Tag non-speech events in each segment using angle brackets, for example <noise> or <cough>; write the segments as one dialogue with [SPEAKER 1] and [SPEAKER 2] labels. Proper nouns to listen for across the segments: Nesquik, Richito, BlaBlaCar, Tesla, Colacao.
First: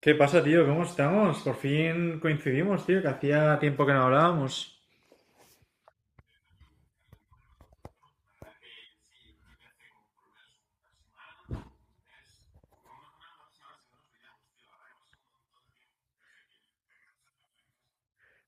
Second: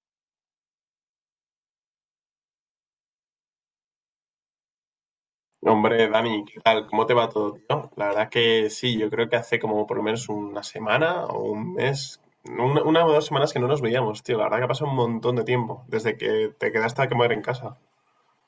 [SPEAKER 1] ¿Qué pasa, tío? ¿Cómo estamos? Por fin coincidimos, tío, que hacía tiempo que no hablábamos.
[SPEAKER 2] Hombre, Dani, ¿qué tal? ¿Cómo te va todo, tío? La verdad que sí, yo creo que hace como por lo menos una semana o un mes, una o dos semanas que no nos veíamos, tío. La verdad que ha pasado un montón de tiempo, desde que te quedaste a quemar en casa.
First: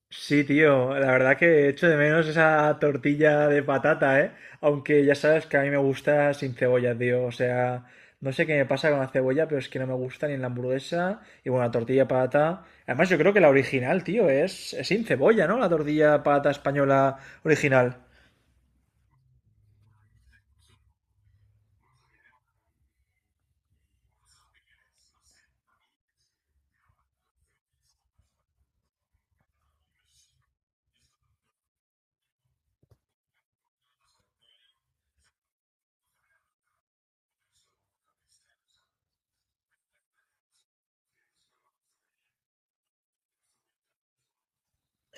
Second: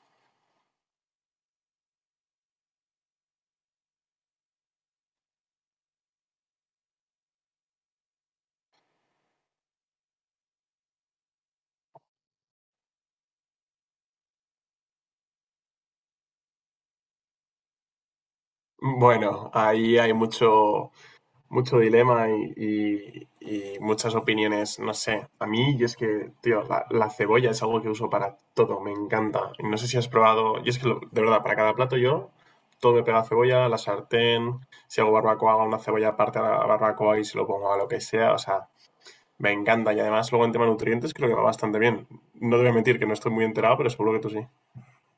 [SPEAKER 1] Sí, tío, la verdad que echo de menos esa tortilla de patata, ¿eh? Aunque ya sabes que a mí me gusta sin cebolla, tío. O sea, no sé qué me pasa con la cebolla, pero es que no me gusta ni en la hamburguesa. Y bueno, la tortilla de patata. Además, yo creo que la original, tío, es sin cebolla, ¿no? La tortilla de patata española original.
[SPEAKER 2] Bueno, ahí hay mucho dilema y muchas opiniones, no sé. A mí, yo es que, tío, la cebolla es algo que uso para todo, me encanta. Y no sé si has probado, yo es que, de verdad, para cada plato yo, todo me pega cebolla, la sartén, si hago barbacoa, hago una cebolla aparte a la barbacoa y se lo pongo a lo que sea, o sea, me encanta. Y además, luego en tema nutrientes creo que va bastante bien. No te voy a mentir que no estoy muy enterado, pero seguro que tú sí.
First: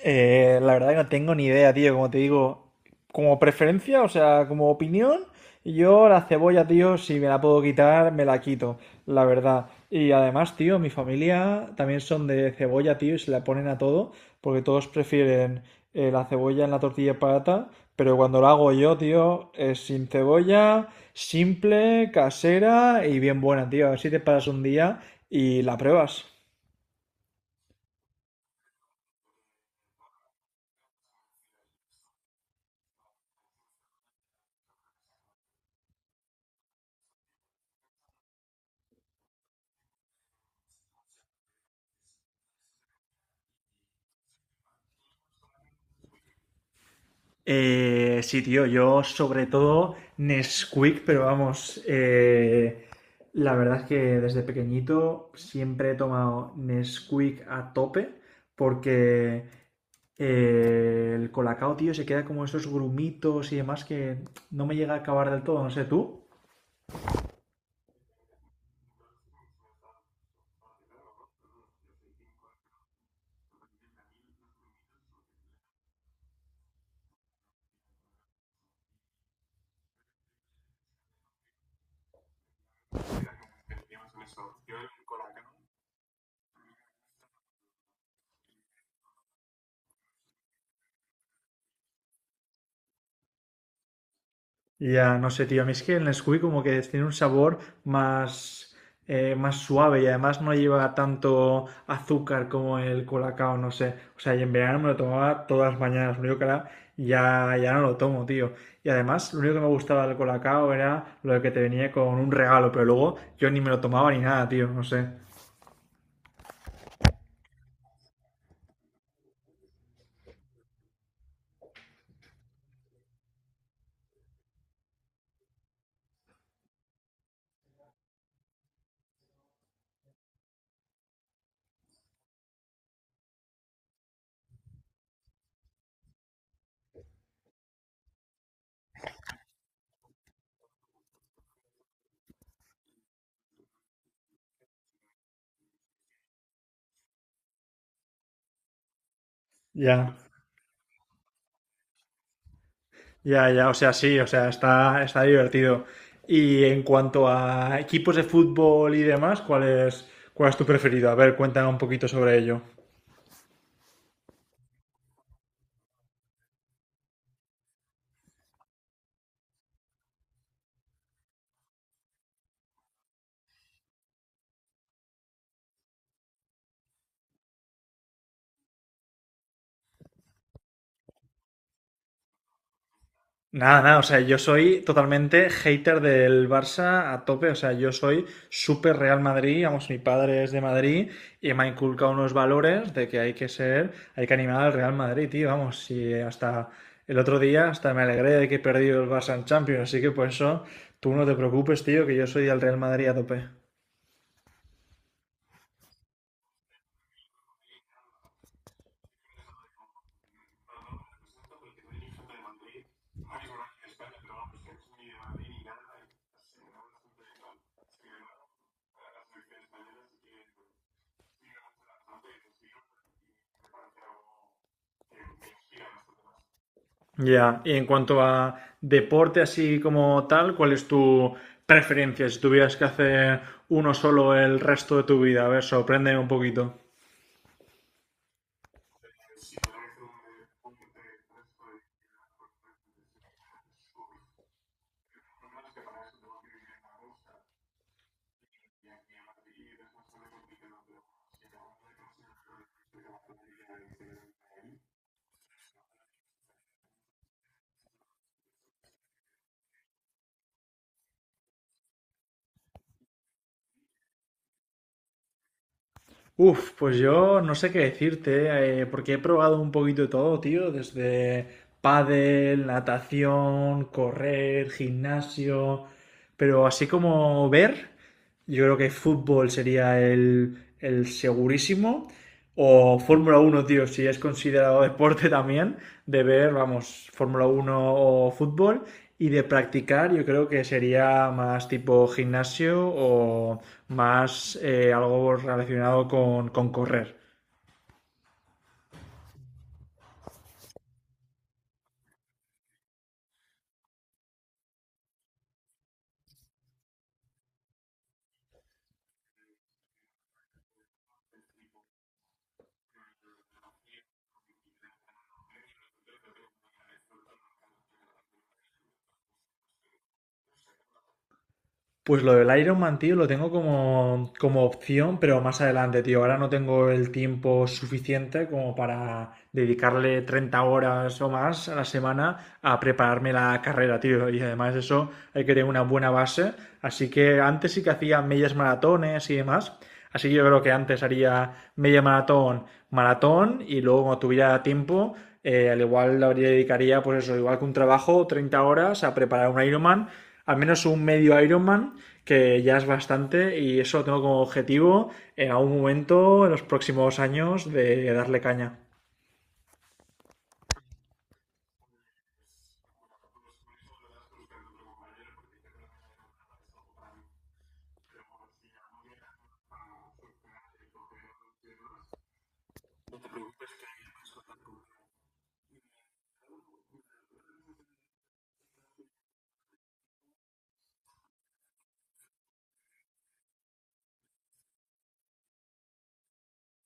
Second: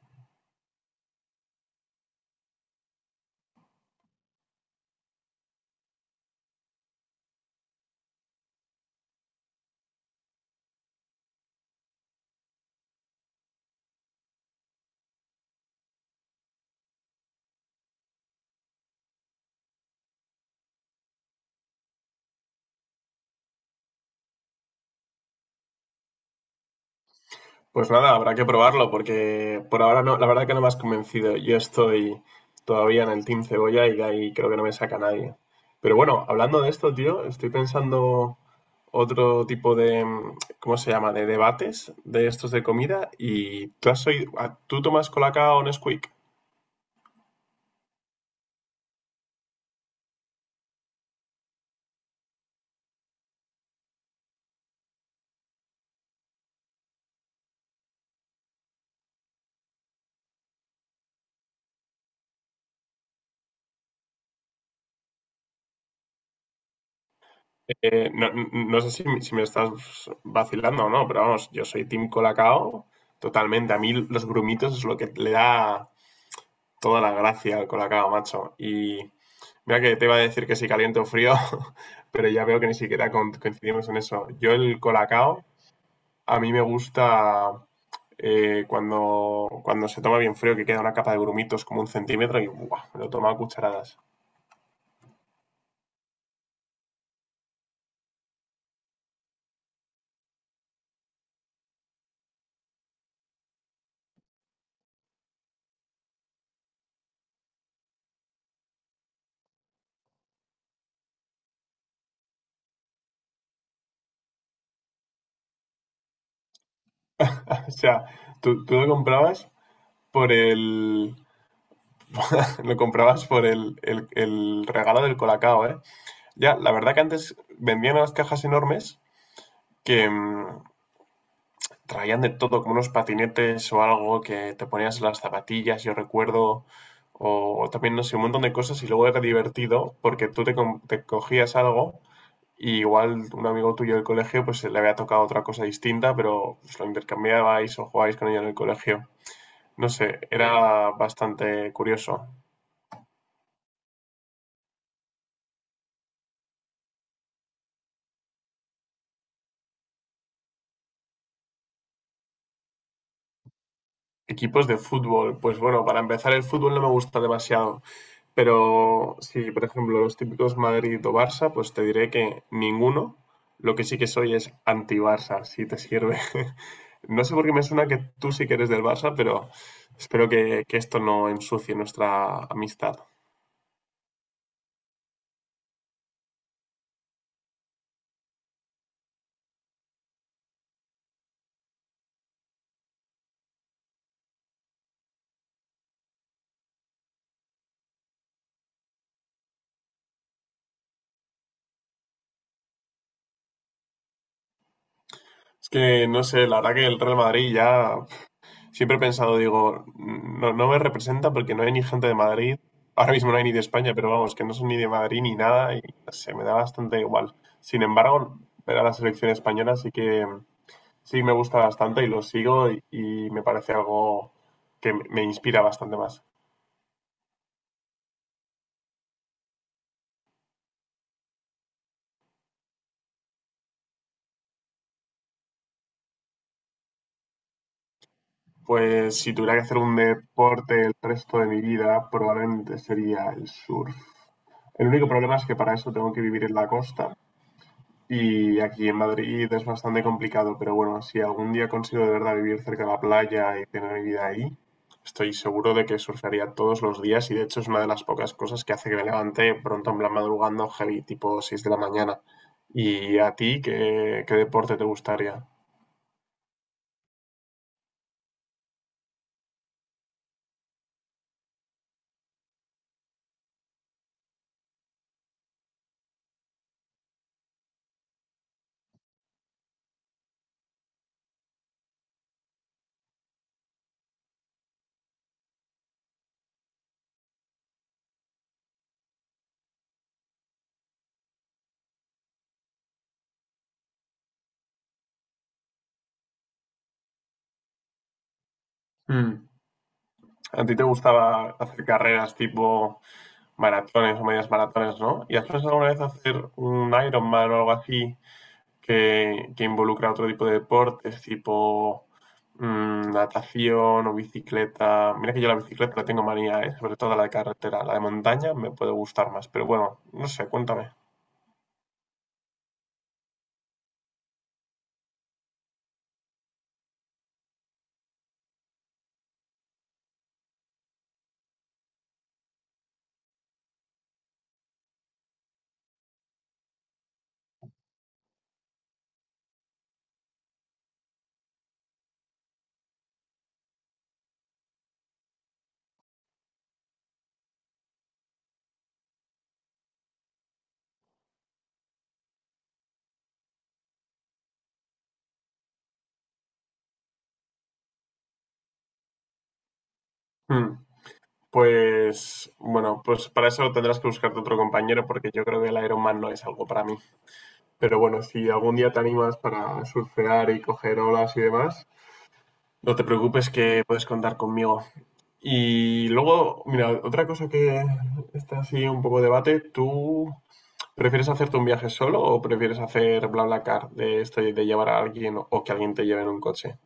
[SPEAKER 1] La verdad que no tengo ni idea, tío. Como te digo, como preferencia, o sea, como opinión, yo la cebolla, tío, si me la puedo quitar, me la quito, la verdad. Y además, tío, mi familia también son de cebolla, tío, y se la ponen a todo, porque todos prefieren la cebolla en la tortilla patata, pero cuando la hago yo, tío, es sin cebolla, simple, casera y bien buena, tío. A ver si te paras un día y la pruebas.
[SPEAKER 2] Pues nada, habrá que probarlo porque por ahora no, la verdad que no me has convencido. Yo estoy todavía en el Team Cebolla y de ahí creo que no me saca nadie. Pero bueno, hablando de esto, tío, estoy pensando otro tipo de, ¿cómo se llama?, de debates de estos de comida y tú has oído, ah, ¿tú tomas Colacao o Nesquik?
[SPEAKER 1] Sí, tío, yo sobre todo Nesquik, pero vamos, la verdad es que desde pequeñito siempre he tomado Nesquik a tope porque el colacao, tío, se queda como esos grumitos y demás que no me llega a acabar del todo, no sé tú.
[SPEAKER 2] No, no sé si, me si me estás vacilando o no, pero vamos, yo soy Team Colacao totalmente. A mí los grumitos es lo que le da toda la gracia al Colacao, macho. Y mira que te iba a decir que si caliente o frío, <laughs> pero ya veo que ni siquiera coincidimos en eso. Yo el Colacao, a mí me gusta cuando se toma bien frío, que queda una capa de grumitos como 1 cm y ¡buah! Me lo tomaba a cucharadas.
[SPEAKER 1] Ya, no sé, tío. A mí es que el Nesquik como que tiene un sabor más, más suave y además no lleva tanto azúcar como el colacao, no sé. O sea, y en verano me lo tomaba todas las mañanas. Lo único que ahora ya no lo tomo, tío. Y además, lo único que me gustaba del colacao era lo que te venía con un regalo, pero luego yo ni me lo tomaba ni nada, tío. No sé.
[SPEAKER 2] <laughs> O sea, tú lo comprabas por el… <laughs> Lo comprabas por el regalo del Colacao, ¿eh? Ya, la verdad que antes vendían unas cajas enormes que, traían de todo, como unos patinetes o algo que te ponías en las zapatillas, yo recuerdo, o también, no sé, un montón de cosas y luego era divertido porque te cogías algo y igual un amigo tuyo del colegio pues le había tocado otra cosa distinta, pero pues, lo intercambiabais o jugabais con ella en el colegio. No
[SPEAKER 1] Ya.
[SPEAKER 2] sé, era bastante curioso.
[SPEAKER 1] Ya, ya, o sea, sí, o sea, está divertido. Y en cuanto a equipos de fútbol y demás, ¿ cuál es tu preferido? A ver, cuéntame un poquito sobre ello.
[SPEAKER 2] Equipos de fútbol, pues bueno, para empezar el fútbol no me gusta demasiado. Pero si, por ejemplo, los típicos Madrid o Barça, pues te diré que ninguno. Lo que sí que soy es anti-Barça, si te sirve. <laughs> No sé por qué me suena que tú sí que eres del Barça, pero espero que esto no ensucie nuestra amistad.
[SPEAKER 1] Nada, nada, o sea, yo soy totalmente hater del Barça a tope, o sea, yo soy súper Real Madrid, vamos, mi padre es de Madrid y me ha inculcado unos valores de que hay que ser, hay que animar al Real Madrid, tío, vamos, y hasta el otro día hasta me alegré de que he perdido el Barça en Champions, así que por eso tú no te preocupes, tío, que yo soy del Real Madrid a tope.
[SPEAKER 2] Es que, no sé, la verdad que el Real Madrid ya siempre he pensado, digo, no, no me representa porque no hay ni gente de Madrid. Ahora mismo no hay ni de España, pero vamos, que no son ni de Madrid ni nada y se me da bastante igual. Sin embargo, ver a la selección española sí que sí, me gusta bastante y lo sigo y me parece algo que me inspira bastante más.
[SPEAKER 1] Ya, y en cuanto a deporte así como tal, ¿cuál es tu preferencia si tuvieras que hacer uno solo el resto de tu vida? A ver, sorpréndeme un poquito.
[SPEAKER 2] Pues si tuviera que hacer un deporte el resto de mi vida, probablemente sería el surf. El único problema es que para eso tengo que vivir en la costa. Y aquí en Madrid es bastante complicado, pero bueno, si algún día consigo de verdad vivir cerca de la playa y tener mi vida ahí, estoy seguro de que surfearía todos los días, y de hecho es una de las pocas cosas que hace que me levante pronto en plan madrugando heavy, tipo 6 de la mañana. ¿Y a ti qué deporte te gustaría?
[SPEAKER 1] Uf, pues yo no sé qué decirte, porque he probado un poquito de todo, tío, desde pádel, natación, correr, gimnasio, pero así como ver, yo creo que fútbol sería el segurísimo. O Fórmula 1 tío, si es considerado deporte también, de ver, vamos, Fórmula 1 o fútbol y de practicar yo creo que sería más tipo gimnasio o más algo relacionado con correr.
[SPEAKER 2] Mm. A ti te gustaba hacer carreras tipo maratones o medias maratones, ¿no? ¿Y has pensado alguna vez hacer un Ironman o algo así que involucra otro tipo de deportes, tipo natación o bicicleta? Mira que yo la bicicleta la tengo manía, ¿eh? Sobre todo la de carretera. La de montaña me puede gustar más, pero bueno, no sé, cuéntame.
[SPEAKER 1] Pues lo del Iron Man, tío, lo tengo como opción, pero más adelante, tío. Ahora no tengo el tiempo suficiente como para dedicarle 30 horas o más a la semana a prepararme la carrera, tío. Y además eso hay que tener una buena base. Así que antes sí que hacía medias maratones y demás. Así que yo creo que antes haría media maratón, maratón y luego cuando tuviera tiempo, al igual le habría- dedicaría, pues eso, igual que un trabajo, 30 horas a preparar un Ironman, al menos un medio Ironman, que ya es bastante, y eso lo tengo como objetivo en algún momento, en los próximos años, de darle caña.
[SPEAKER 2] Mm, Pues bueno, pues para eso tendrás que buscarte otro compañero porque yo creo que el Ironman no es algo para mí. Pero bueno, si algún día te animas para surfear y coger olas y demás, no te preocupes que puedes contar conmigo. Y luego, mira, otra cosa que está así un poco debate, ¿tú prefieres hacerte un viaje solo o prefieres hacer BlaBlaCar de esto y de llevar a alguien o que alguien te lleve en un coche?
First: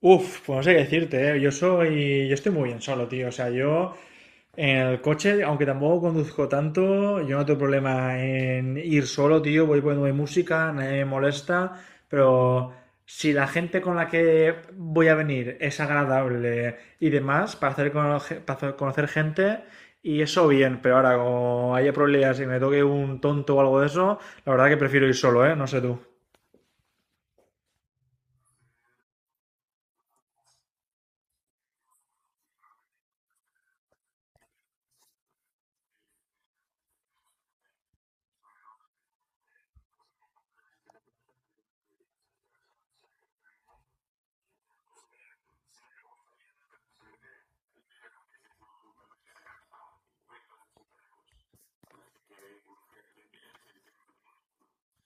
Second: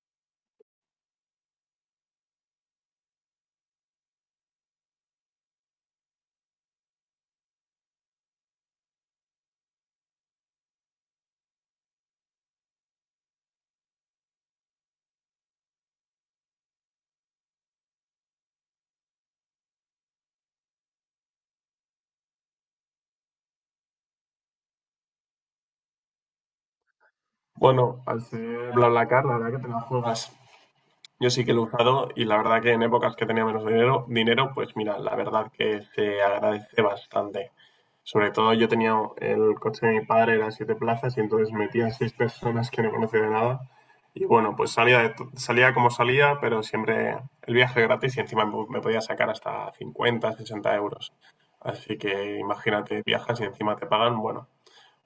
[SPEAKER 1] Uf, pues no sé qué decirte, ¿eh? Yo estoy muy bien solo, tío. O sea, yo en el coche, aunque tampoco conduzco tanto, yo no tengo problema en ir solo, tío. Voy poniendo mi música, nadie me molesta, pero si la gente con la que voy a venir es agradable y demás, para hacer conocer gente, y eso bien, pero ahora como haya problemas y me toque un tonto o algo de eso, la verdad que prefiero ir solo, ¿eh? No sé tú.
[SPEAKER 2] Bueno, al ser BlaBlaCar, la verdad que te la juegas. Yo sí que lo he usado y la verdad que en épocas que tenía menos dinero, pues mira, la verdad que se agradece bastante. Sobre todo yo tenía el coche de mi padre, era 7 plazas y entonces metía 6 personas que no conocía de nada. Y bueno, pues salía, salía como salía, pero siempre el viaje gratis y encima me podía sacar hasta 50-60 euros. Así que imagínate, viajas y encima te pagan, bueno,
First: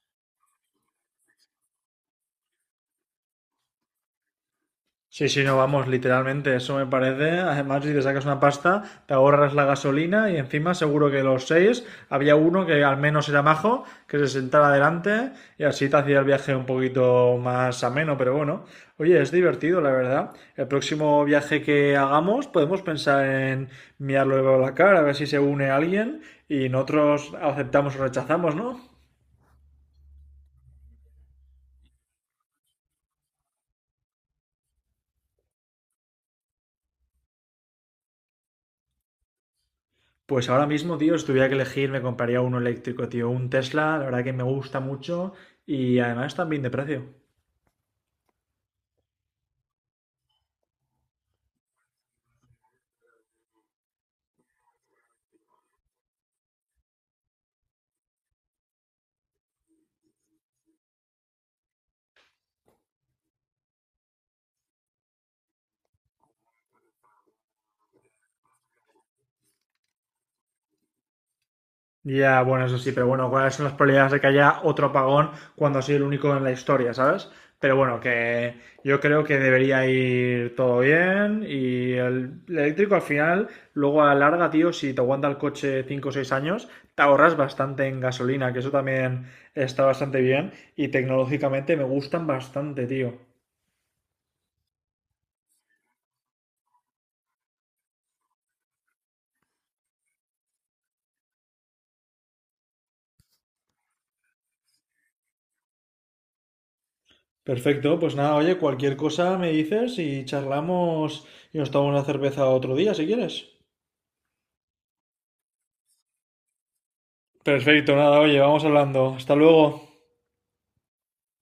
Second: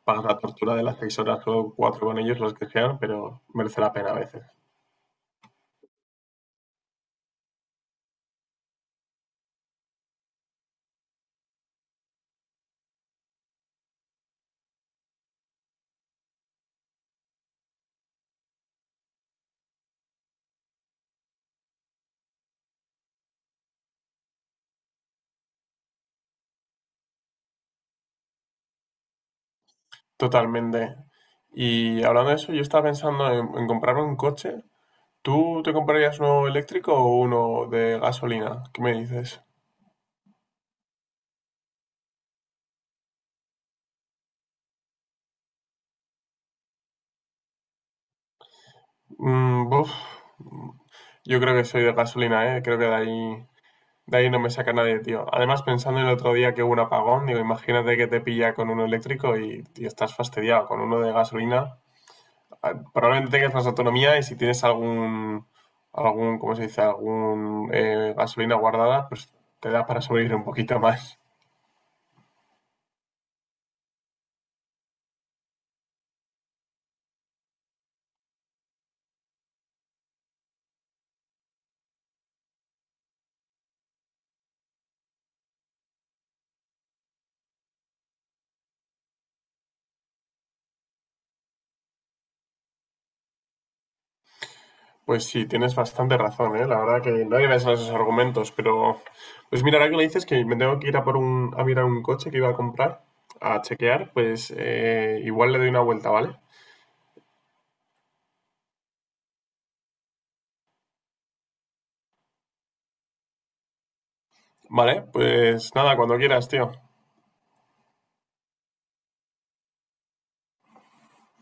[SPEAKER 2] pagas la tortura de las 6 horas o 4 con ellos, los que sean, pero merece la pena a veces.
[SPEAKER 1] Sí, sí, no, vamos, literalmente, eso me parece. Además, si te sacas una pasta, te ahorras la gasolina y encima seguro que los seis había uno que al menos era majo, que se sentara adelante y así te hacía el viaje un poquito más ameno, pero bueno. Oye, es divertido, la verdad. El próximo viaje que hagamos podemos pensar en mirarlo de cara, a ver si se une alguien y nosotros aceptamos o rechazamos, ¿no?
[SPEAKER 2] Totalmente. Y hablando de eso, yo estaba pensando en comprarme un coche. ¿Tú te comprarías uno eléctrico o uno de gasolina? ¿Qué me dices?
[SPEAKER 1] Pues ahora mismo, tío, si tuviera que elegir, me compraría uno eléctrico, tío. Un Tesla, la verdad que me gusta mucho y además también de precio.
[SPEAKER 2] Mm, buf, yo creo que soy de gasolina, ¿eh? Creo que de ahí no me saca nadie, tío. Además, pensando en el otro día que hubo un apagón, digo, imagínate que te pilla con uno eléctrico y estás fastidiado con uno de gasolina. Probablemente tengas más autonomía y si tienes algún, ¿cómo se dice? Algún gasolina guardada, pues te da para sobrevivir un poquito más.
[SPEAKER 1] Ya, bueno, eso sí, pero bueno, ¿cuáles son las probabilidades de que haya otro apagón cuando soy el único en la historia, ¿sabes? Pero bueno, que yo creo que debería ir todo bien y el eléctrico al final, luego a la larga, tío, si te aguanta el coche 5 o 6 años, te ahorras bastante en gasolina, que eso también está bastante bien y tecnológicamente me gustan bastante, tío.
[SPEAKER 2] Pues sí, tienes bastante razón, ¿eh? La verdad que no había pensado en esos argumentos, pero pues mira, ahora que lo dices que me tengo que ir a por a mirar un coche que iba a comprar, a chequear, pues igual le doy una vuelta, ¿vale?
[SPEAKER 1] Perfecto, pues nada, oye, cualquier cosa me dices y charlamos y nos tomamos una cerveza otro día si quieres.
[SPEAKER 2] Vale, pues nada, cuando quieras, tío.
[SPEAKER 1] Perfecto, nada, oye, vamos hablando. Hasta luego.